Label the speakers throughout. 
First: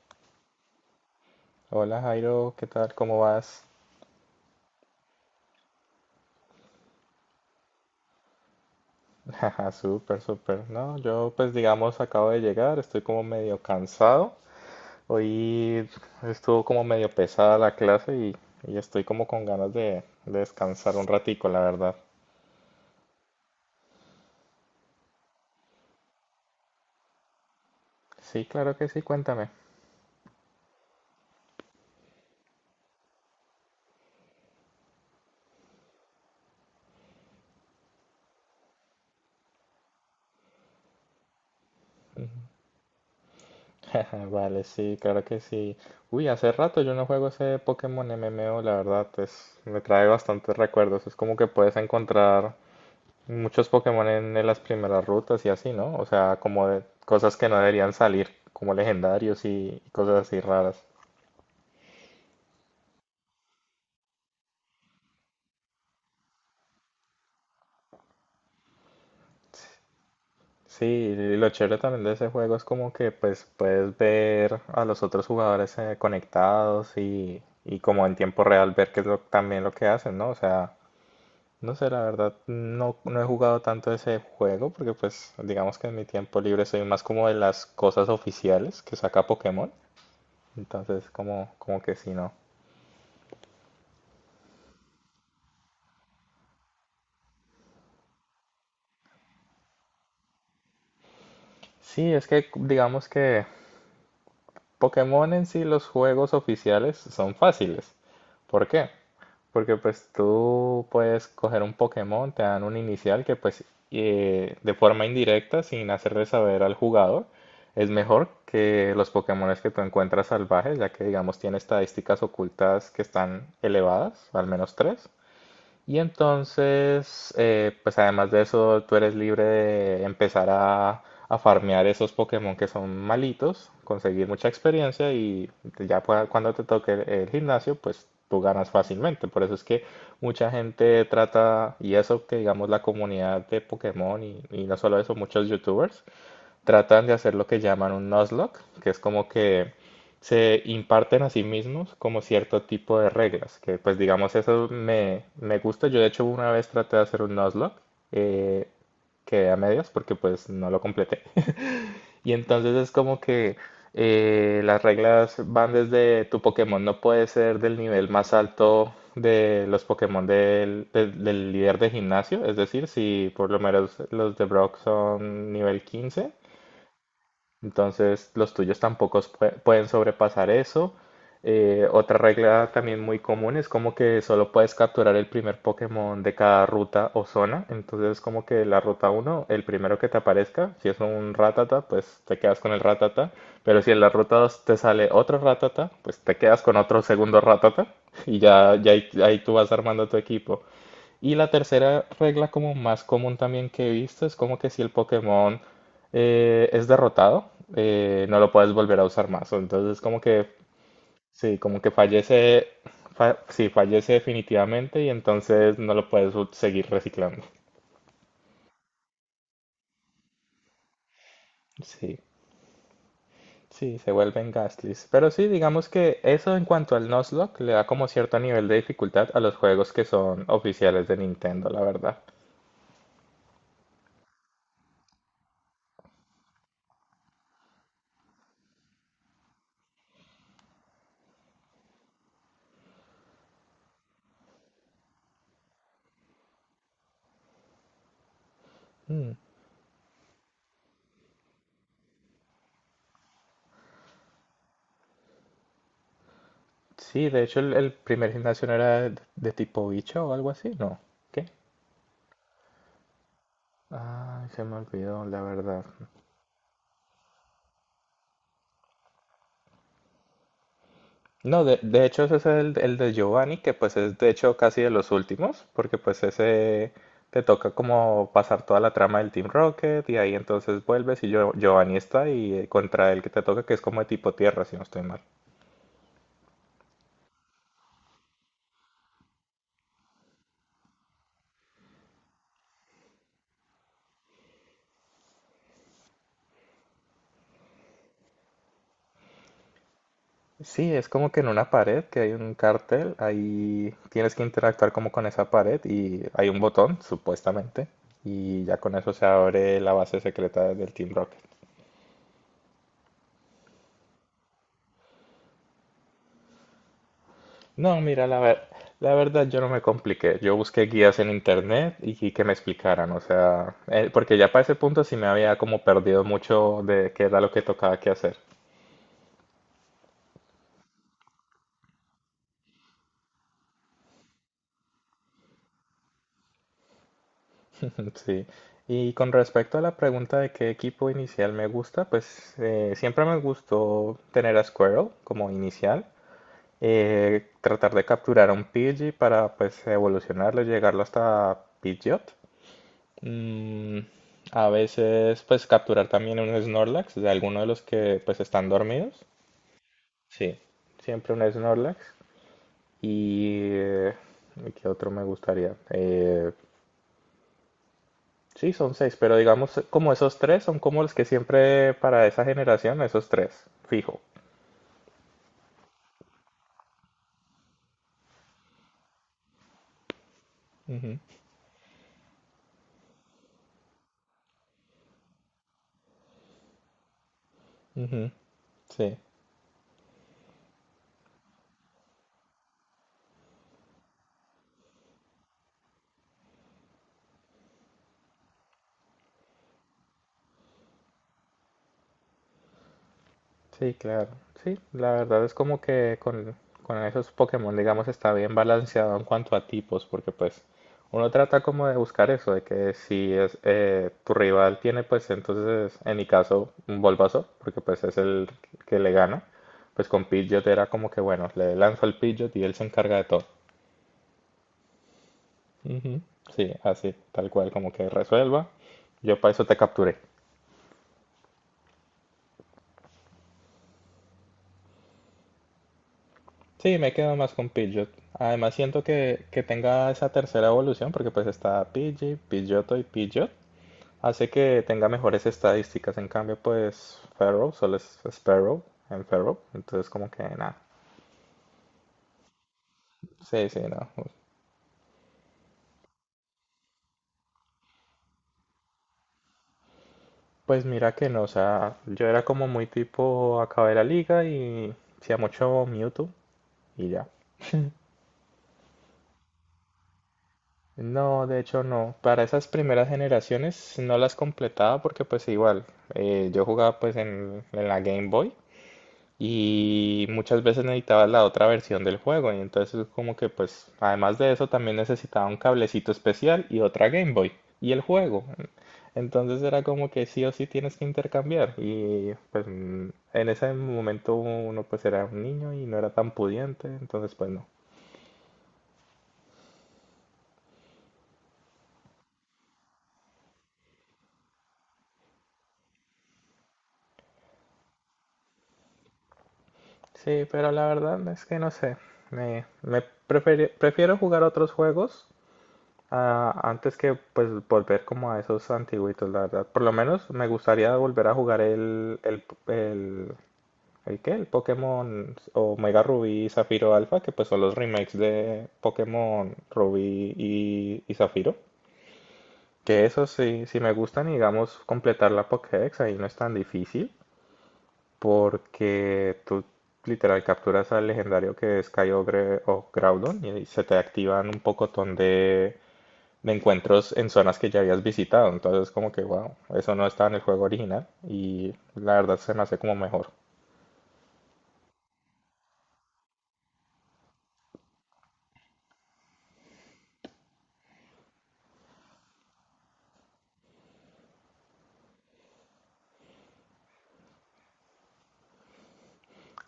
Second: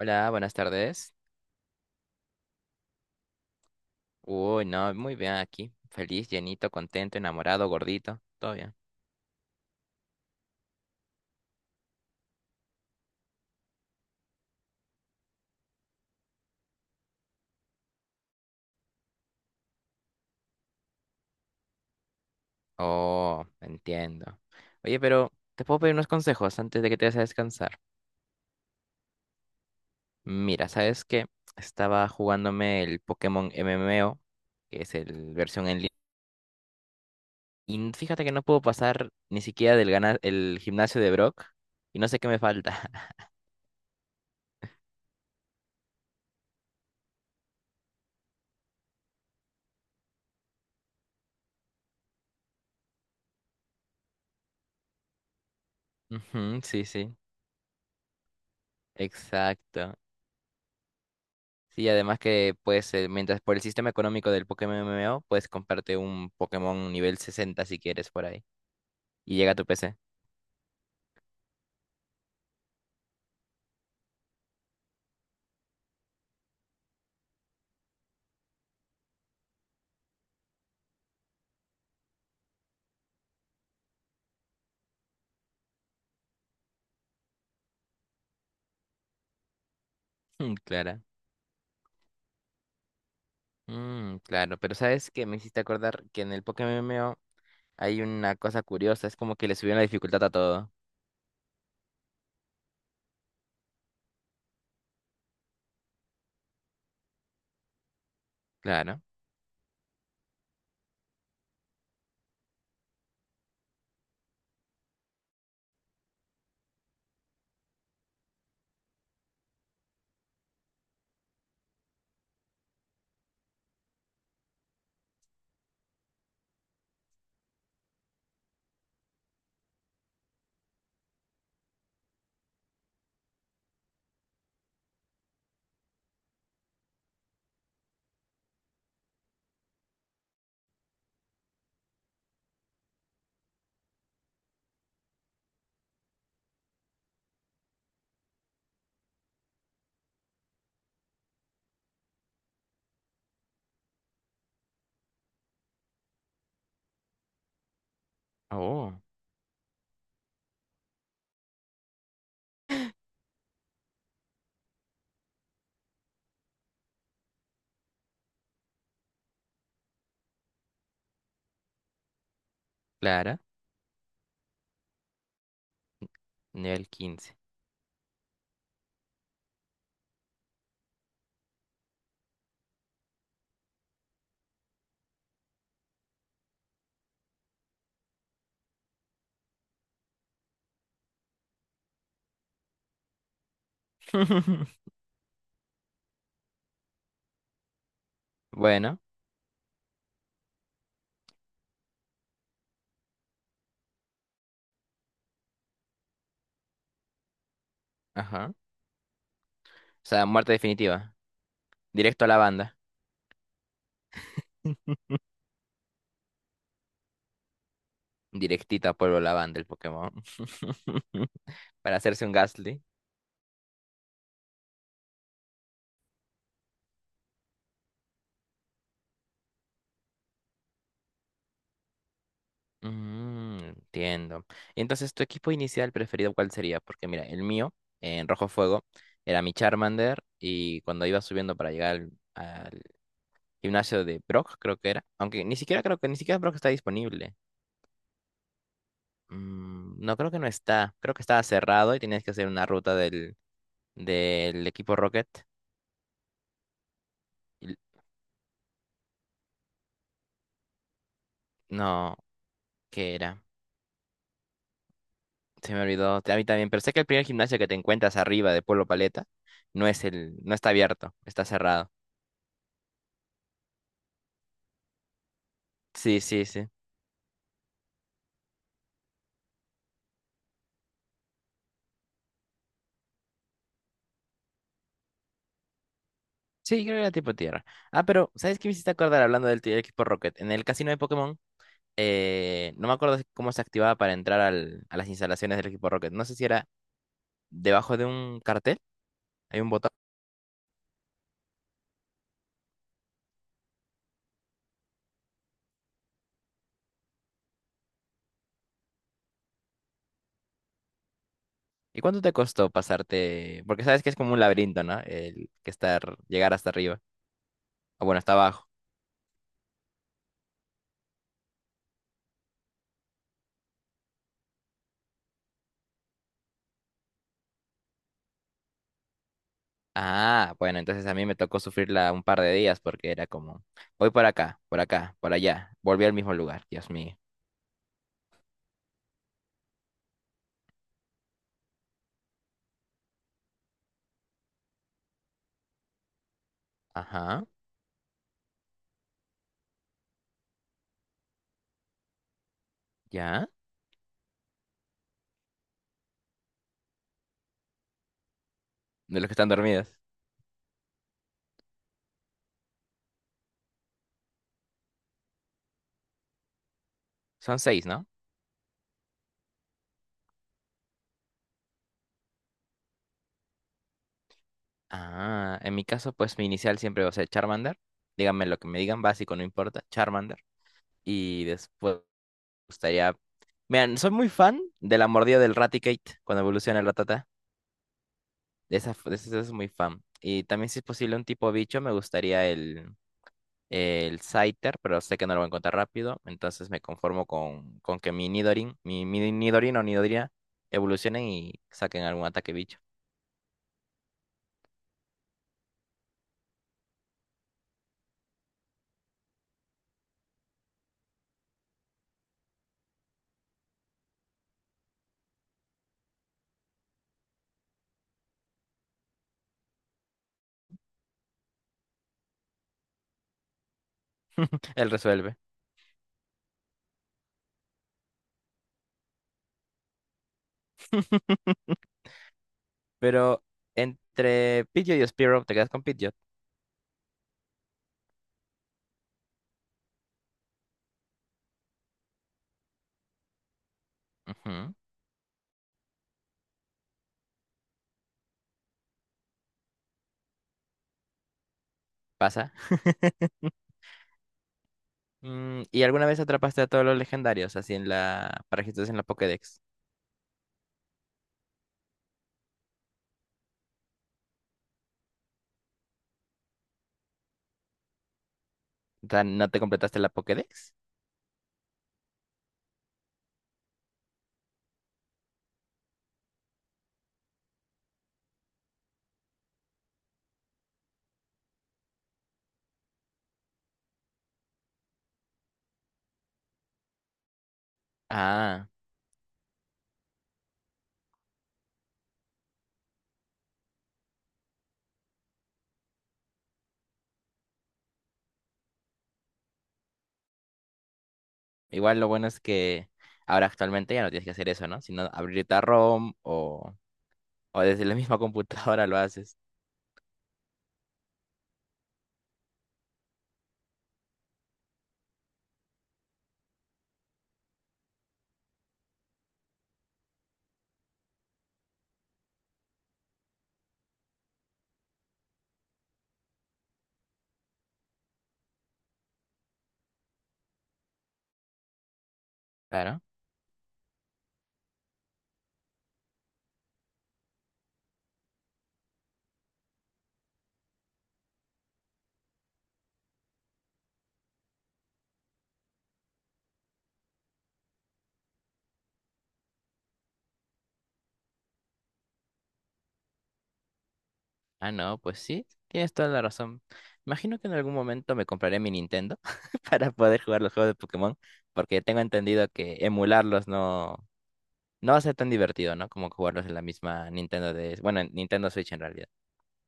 Speaker 1: Hola, buenas tardes.
Speaker 2: Hola Jairo, ¿qué tal? ¿Cómo vas?
Speaker 1: Uy, no, muy bien aquí. Feliz, llenito, contento, enamorado, gordito. Todo bien.
Speaker 2: Jaja, súper, súper. No, yo pues digamos acabo de llegar, estoy como medio cansado. Hoy estuvo como medio pesada la clase y estoy como con ganas de descansar un ratico, la verdad.
Speaker 1: Oh, entiendo. Oye, pero te puedo pedir unos consejos antes de que te vayas a descansar.
Speaker 2: Sí, claro que sí, cuéntame.
Speaker 1: Mira, ¿sabes qué? Estaba jugándome el Pokémon MMO, que es el versión en línea. Y fíjate que no puedo pasar ni siquiera del el gimnasio de Brock. Y no sé qué me falta.
Speaker 2: Vale, sí, claro que sí. Uy, hace rato yo no juego ese Pokémon MMO, la verdad, es, me trae bastantes recuerdos. Es como que puedes encontrar muchos Pokémon en las primeras rutas y así, ¿no? O sea,
Speaker 1: Ujú,
Speaker 2: como de
Speaker 1: sí, sí.
Speaker 2: cosas que no deberían salir, como legendarios y
Speaker 1: Exacto.
Speaker 2: cosas así raras.
Speaker 1: Sí, además que pues mientras por el sistema económico del Pokémon MMO, puedes comprarte un Pokémon nivel 60 si quieres por ahí. Y llega a tu PC.
Speaker 2: Sí, y lo chévere también de ese juego es como que pues puedes ver a los otros jugadores conectados y como en tiempo real ver qué es lo, también lo que hacen, ¿no? O sea, no sé, la verdad no he jugado tanto ese juego porque pues digamos que en mi tiempo libre soy más como de las cosas oficiales que saca Pokémon.
Speaker 1: Mm, claro.
Speaker 2: Entonces como que sí, no.
Speaker 1: Mm, claro, pero ¿sabes qué? Me hiciste acordar que en el Pokémon MMO hay una cosa curiosa, es como que le subieron la dificultad a todo.
Speaker 2: Sí, es que digamos que Pokémon en sí, los juegos oficiales son fáciles. ¿Por qué?
Speaker 1: Claro.
Speaker 2: Porque pues tú puedes coger un Pokémon, te dan un inicial que pues de forma indirecta, sin hacerle saber al jugador, es mejor que los Pokémones que tú encuentras salvajes, ya que digamos tiene estadísticas ocultas que están elevadas, al menos tres. Y entonces, pues además de eso, tú eres libre de empezar a farmear esos Pokémon que son malitos, conseguir mucha experiencia y cuando te toque el gimnasio, pues tú ganas fácilmente. Por eso es que mucha gente trata, y eso que digamos la comunidad de Pokémon y no solo eso, muchos YouTubers tratan de hacer lo que llaman un Nuzlocke, que es como que se imparten a sí mismos como cierto tipo de reglas, que pues digamos eso me gusta. Yo de hecho una vez traté de hacer un Nuzlocke, eh,
Speaker 1: Oh,
Speaker 2: quedé a medias porque pues no lo completé. Y entonces es como que las reglas van desde tu Pokémon no puede ser del nivel más alto de los Pokémon del líder de gimnasio, es decir, si
Speaker 1: claro.
Speaker 2: por lo menos los de Brock son nivel 15,
Speaker 1: Nivel 15.
Speaker 2: entonces, los tuyos tampoco pueden sobrepasar eso. Otra regla también muy común es como que solo puedes capturar el primer Pokémon de cada ruta o zona. Entonces, como que la ruta 1, el primero que te aparezca, si es un Ratata, pues te quedas con el Ratata. Pero si en la ruta 2 te sale otro Ratata, pues te quedas con otro segundo Ratata. Y ya, ya
Speaker 1: Bueno,
Speaker 2: ahí, ahí tú vas armando tu equipo. Y la tercera regla como más común también que he visto es como que si el Pokémon es derrotado, no
Speaker 1: ajá.
Speaker 2: lo
Speaker 1: O
Speaker 2: puedes volver a usar más. Entonces como
Speaker 1: sea,
Speaker 2: que
Speaker 1: muerte definitiva.
Speaker 2: sí, como que
Speaker 1: Directo a la
Speaker 2: fallece,
Speaker 1: banda.
Speaker 2: sí, fallece definitivamente y entonces no lo puedes seguir reciclando.
Speaker 1: Directita a la banda el Pokémon. Para
Speaker 2: Sí,
Speaker 1: hacerse un Gastly.
Speaker 2: sí, se vuelven Gastly's. Pero sí, digamos que eso en cuanto al Nuzlocke le da como cierto nivel de dificultad a los juegos que son oficiales de Nintendo, la verdad.
Speaker 1: Mm, entiendo. Y entonces, ¿tu equipo inicial preferido cuál sería? Porque mira, el mío, en Rojo Fuego, era mi Charmander y cuando iba subiendo para llegar al gimnasio de Brock, creo que era, aunque ni siquiera creo que ni siquiera Brock está disponible.
Speaker 2: Mm.
Speaker 1: Mm, no creo que no está, creo que estaba cerrado y tenías que hacer una ruta del equipo Rocket.
Speaker 2: Sí, de hecho el,
Speaker 1: Y-
Speaker 2: el primer gimnasio no era de tipo bicho o algo así, ¿no? ¿Qué?
Speaker 1: No, ¿qué era?
Speaker 2: Ay, se me olvidó, la
Speaker 1: Se me
Speaker 2: verdad.
Speaker 1: olvidó, a mí también, pero sé que el primer gimnasio que te encuentras arriba de Pueblo Paleta no es el, no está abierto, está
Speaker 2: No, de,
Speaker 1: cerrado.
Speaker 2: de hecho ese es el de Giovanni, que pues es de hecho casi de los últimos, porque
Speaker 1: Sí,
Speaker 2: pues
Speaker 1: sí, sí.
Speaker 2: ese te toca como pasar toda la trama del Team Rocket y ahí entonces vuelves y Giovanni está y contra el que te toca que es como de tipo tierra, si no estoy mal.
Speaker 1: Sí, creo que era tipo tierra. Ah, pero, ¿sabes qué me hiciste acordar hablando del equipo Rocket? En el casino de Pokémon, no me acuerdo cómo se activaba para entrar a las instalaciones del equipo Rocket. No sé si era debajo de un cartel, hay un botón.
Speaker 2: Sí, es como que en una pared que hay un cartel, ahí tienes que interactuar como con esa pared y hay un botón, supuestamente, y ya con eso se abre la base secreta del Team Rocket.
Speaker 1: ¿Y cuánto te costó pasarte? Porque sabes que es como un laberinto, ¿no? El que estar, llegar hasta arriba.
Speaker 2: No,
Speaker 1: Ah, bueno,
Speaker 2: mira,
Speaker 1: hasta abajo.
Speaker 2: la verdad yo no me compliqué, yo busqué guías en internet y que me explicaran, o sea, porque ya para ese punto sí me había como perdido mucho de qué era lo que tocaba que hacer.
Speaker 1: Ah, bueno, entonces a mí me tocó sufrirla un par de días porque era como, voy por acá, por acá, por allá. Volví al mismo lugar, Dios mío.
Speaker 2: Sí, y con respecto a la pregunta de qué equipo inicial me gusta, pues siempre me gustó tener a Squirrel como inicial,
Speaker 1: Ajá,
Speaker 2: tratar de capturar a un Pidgey para pues evolucionarlo, y llegarlo hasta Pidgeot.
Speaker 1: ya.
Speaker 2: Mm, a veces pues capturar también un Snorlax de alguno de los que pues están
Speaker 1: De
Speaker 2: dormidos.
Speaker 1: los que están dormidos.
Speaker 2: Sí, siempre un Snorlax. Y ¿qué otro me gustaría?
Speaker 1: Son seis, ¿no?
Speaker 2: Sí, son seis, pero digamos como esos tres son como los que siempre para esa generación, esos tres, fijo.
Speaker 1: Ah, en mi caso, pues mi inicial siempre va a ser Charmander. Díganme lo que me digan, básico, no importa, Charmander.
Speaker 2: Ujú,
Speaker 1: Y después me gustaría... Miren, soy muy fan de la mordida del Raticate cuando evoluciona el Rattata.
Speaker 2: ujú,
Speaker 1: De esa, f-
Speaker 2: sí,
Speaker 1: de esa es muy fan. Y también si es posible un tipo bicho, me gustaría el, Scyther, pero sé que no lo voy a encontrar rápido. Entonces me conformo con que mi Nidorin o Nidorina evolucionen y saquen algún ataque bicho.
Speaker 2: sí, claro. Sí, la verdad es como que con esos Pokémon, digamos, está bien balanceado en cuanto a tipos, porque pues uno trata como de buscar eso, de que si es tu rival tiene pues entonces, en mi caso, un Bulbasaur, porque pues es el que le gana, pues con Pidgeot era como que bueno, le lanzo al Pidgeot y él se encarga de todo.
Speaker 1: Él resuelve.
Speaker 2: Ujú, sí, así, tal cual, como que resuelva. Yo para eso te capturé.
Speaker 1: Pero entre Pidgeot y Spearow te quedas con Pidgeot.
Speaker 2: Sí, me quedo más con Pidgeot. Además siento que tenga esa tercera evolución, porque pues está Pidgey, Pidgeotto y Pidgeot. Hace
Speaker 1: Ujú,
Speaker 2: que tenga mejores estadísticas. En cambio, pues Ferrow solo es Sparrow en Ferrow. Entonces como que nada.
Speaker 1: pasa.
Speaker 2: Sí, sí, no.
Speaker 1: Mm, ¿y alguna vez atrapaste a todos los legendarios así en la... para registros en la Pokédex?
Speaker 2: Pues mira que no, o sea, yo era como muy tipo acabé la liga y hacía mucho Mewtwo y ya.
Speaker 1: O sea, ¿no te completaste la Pokédex?
Speaker 2: No, de hecho no. Para esas primeras generaciones no las completaba porque pues igual, yo jugaba pues en la Game Boy y muchas veces necesitaba la otra versión del juego y entonces como que pues además de eso también necesitaba un cablecito especial y otra Game Boy y el juego.
Speaker 1: Ah,
Speaker 2: Entonces era como que sí o sí tienes que intercambiar y pues en ese momento uno pues era un niño y no era tan pudiente, entonces pues no.
Speaker 1: igual lo bueno es que ahora actualmente ya no tienes que hacer eso, ¿no? Sino abrirte a ROM o desde la misma computadora lo haces.
Speaker 2: Sí, pero la verdad es que no sé. Me prefiero jugar otros juegos antes que pues volver como a esos antiguitos, la verdad. Por lo menos me gustaría volver a jugar ¿el qué? El Pokémon Omega Rubí y Zafiro Alpha, que pues son los remakes de Pokémon Rubí y Zafiro.
Speaker 1: Claro.
Speaker 2: Que eso sí, sí me gustan y digamos completar la Pokédex ahí no es tan difícil. Porque tú literal capturas al legendario que es Kyogre o Groudon y se te activan un pocotón de encuentros en zonas que ya habías visitado. Entonces, como que, wow, eso no estaba en el juego original y la verdad se me hace como mejor.
Speaker 1: Ah, no, pues sí, tienes toda la razón. Imagino que en algún momento me compraré mi Nintendo para poder jugar los juegos de Pokémon, porque tengo entendido que emularlos no va a ser tan divertido, ¿no? Como jugarlos en la misma Nintendo de, bueno, en Nintendo Switch en realidad,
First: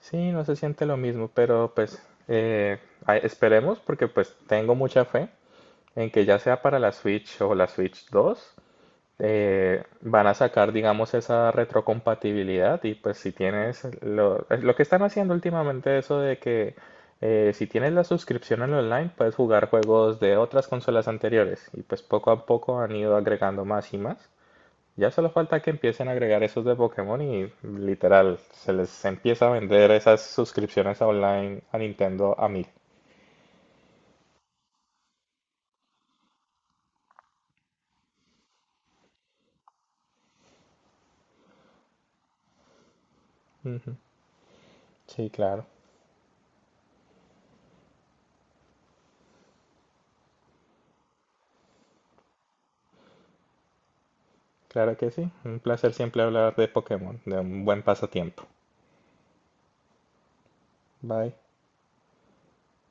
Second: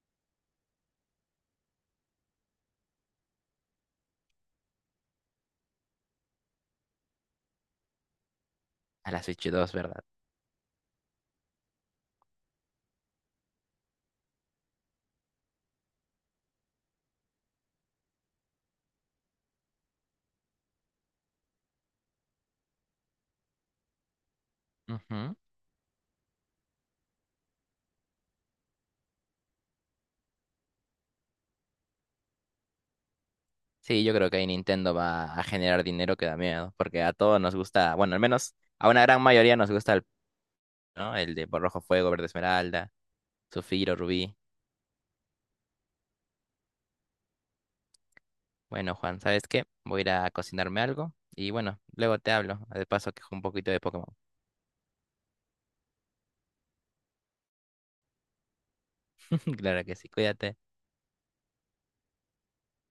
Speaker 2: Sí, no se siente lo mismo, pero pues esperemos porque pues tengo mucha fe en que ya sea para la Switch o la Switch 2
Speaker 1: a la Switch 2, ¿verdad?
Speaker 2: van a sacar, digamos, esa retrocompatibilidad y pues si tienes lo, es lo que están haciendo últimamente, eso de que si tienes la suscripción en online puedes jugar juegos de otras consolas anteriores y pues poco a poco han ido agregando más y más. Ya solo
Speaker 1: Ujú.
Speaker 2: falta que empiecen a agregar esos de Pokémon y literal se les empieza a vender esas suscripciones online a Nintendo a mil.
Speaker 1: Sí, yo creo que ahí Nintendo va a generar dinero que da miedo, porque a todos nos gusta, bueno, al menos a una gran mayoría nos gusta el, ¿no? El de rojo fuego, verde esmeralda, zafiro,
Speaker 2: Ujú.
Speaker 1: rubí.
Speaker 2: Sí, claro,
Speaker 1: Bueno, Juan, ¿sabes qué? Voy a ir a cocinarme algo y bueno, luego te hablo. De paso, que juego un poquito de Pokémon.
Speaker 2: claro que sí. Un placer siempre hablar de Pokémon, de un buen pasatiempo.
Speaker 1: Claro que sí, cuídate.
Speaker 2: Bye.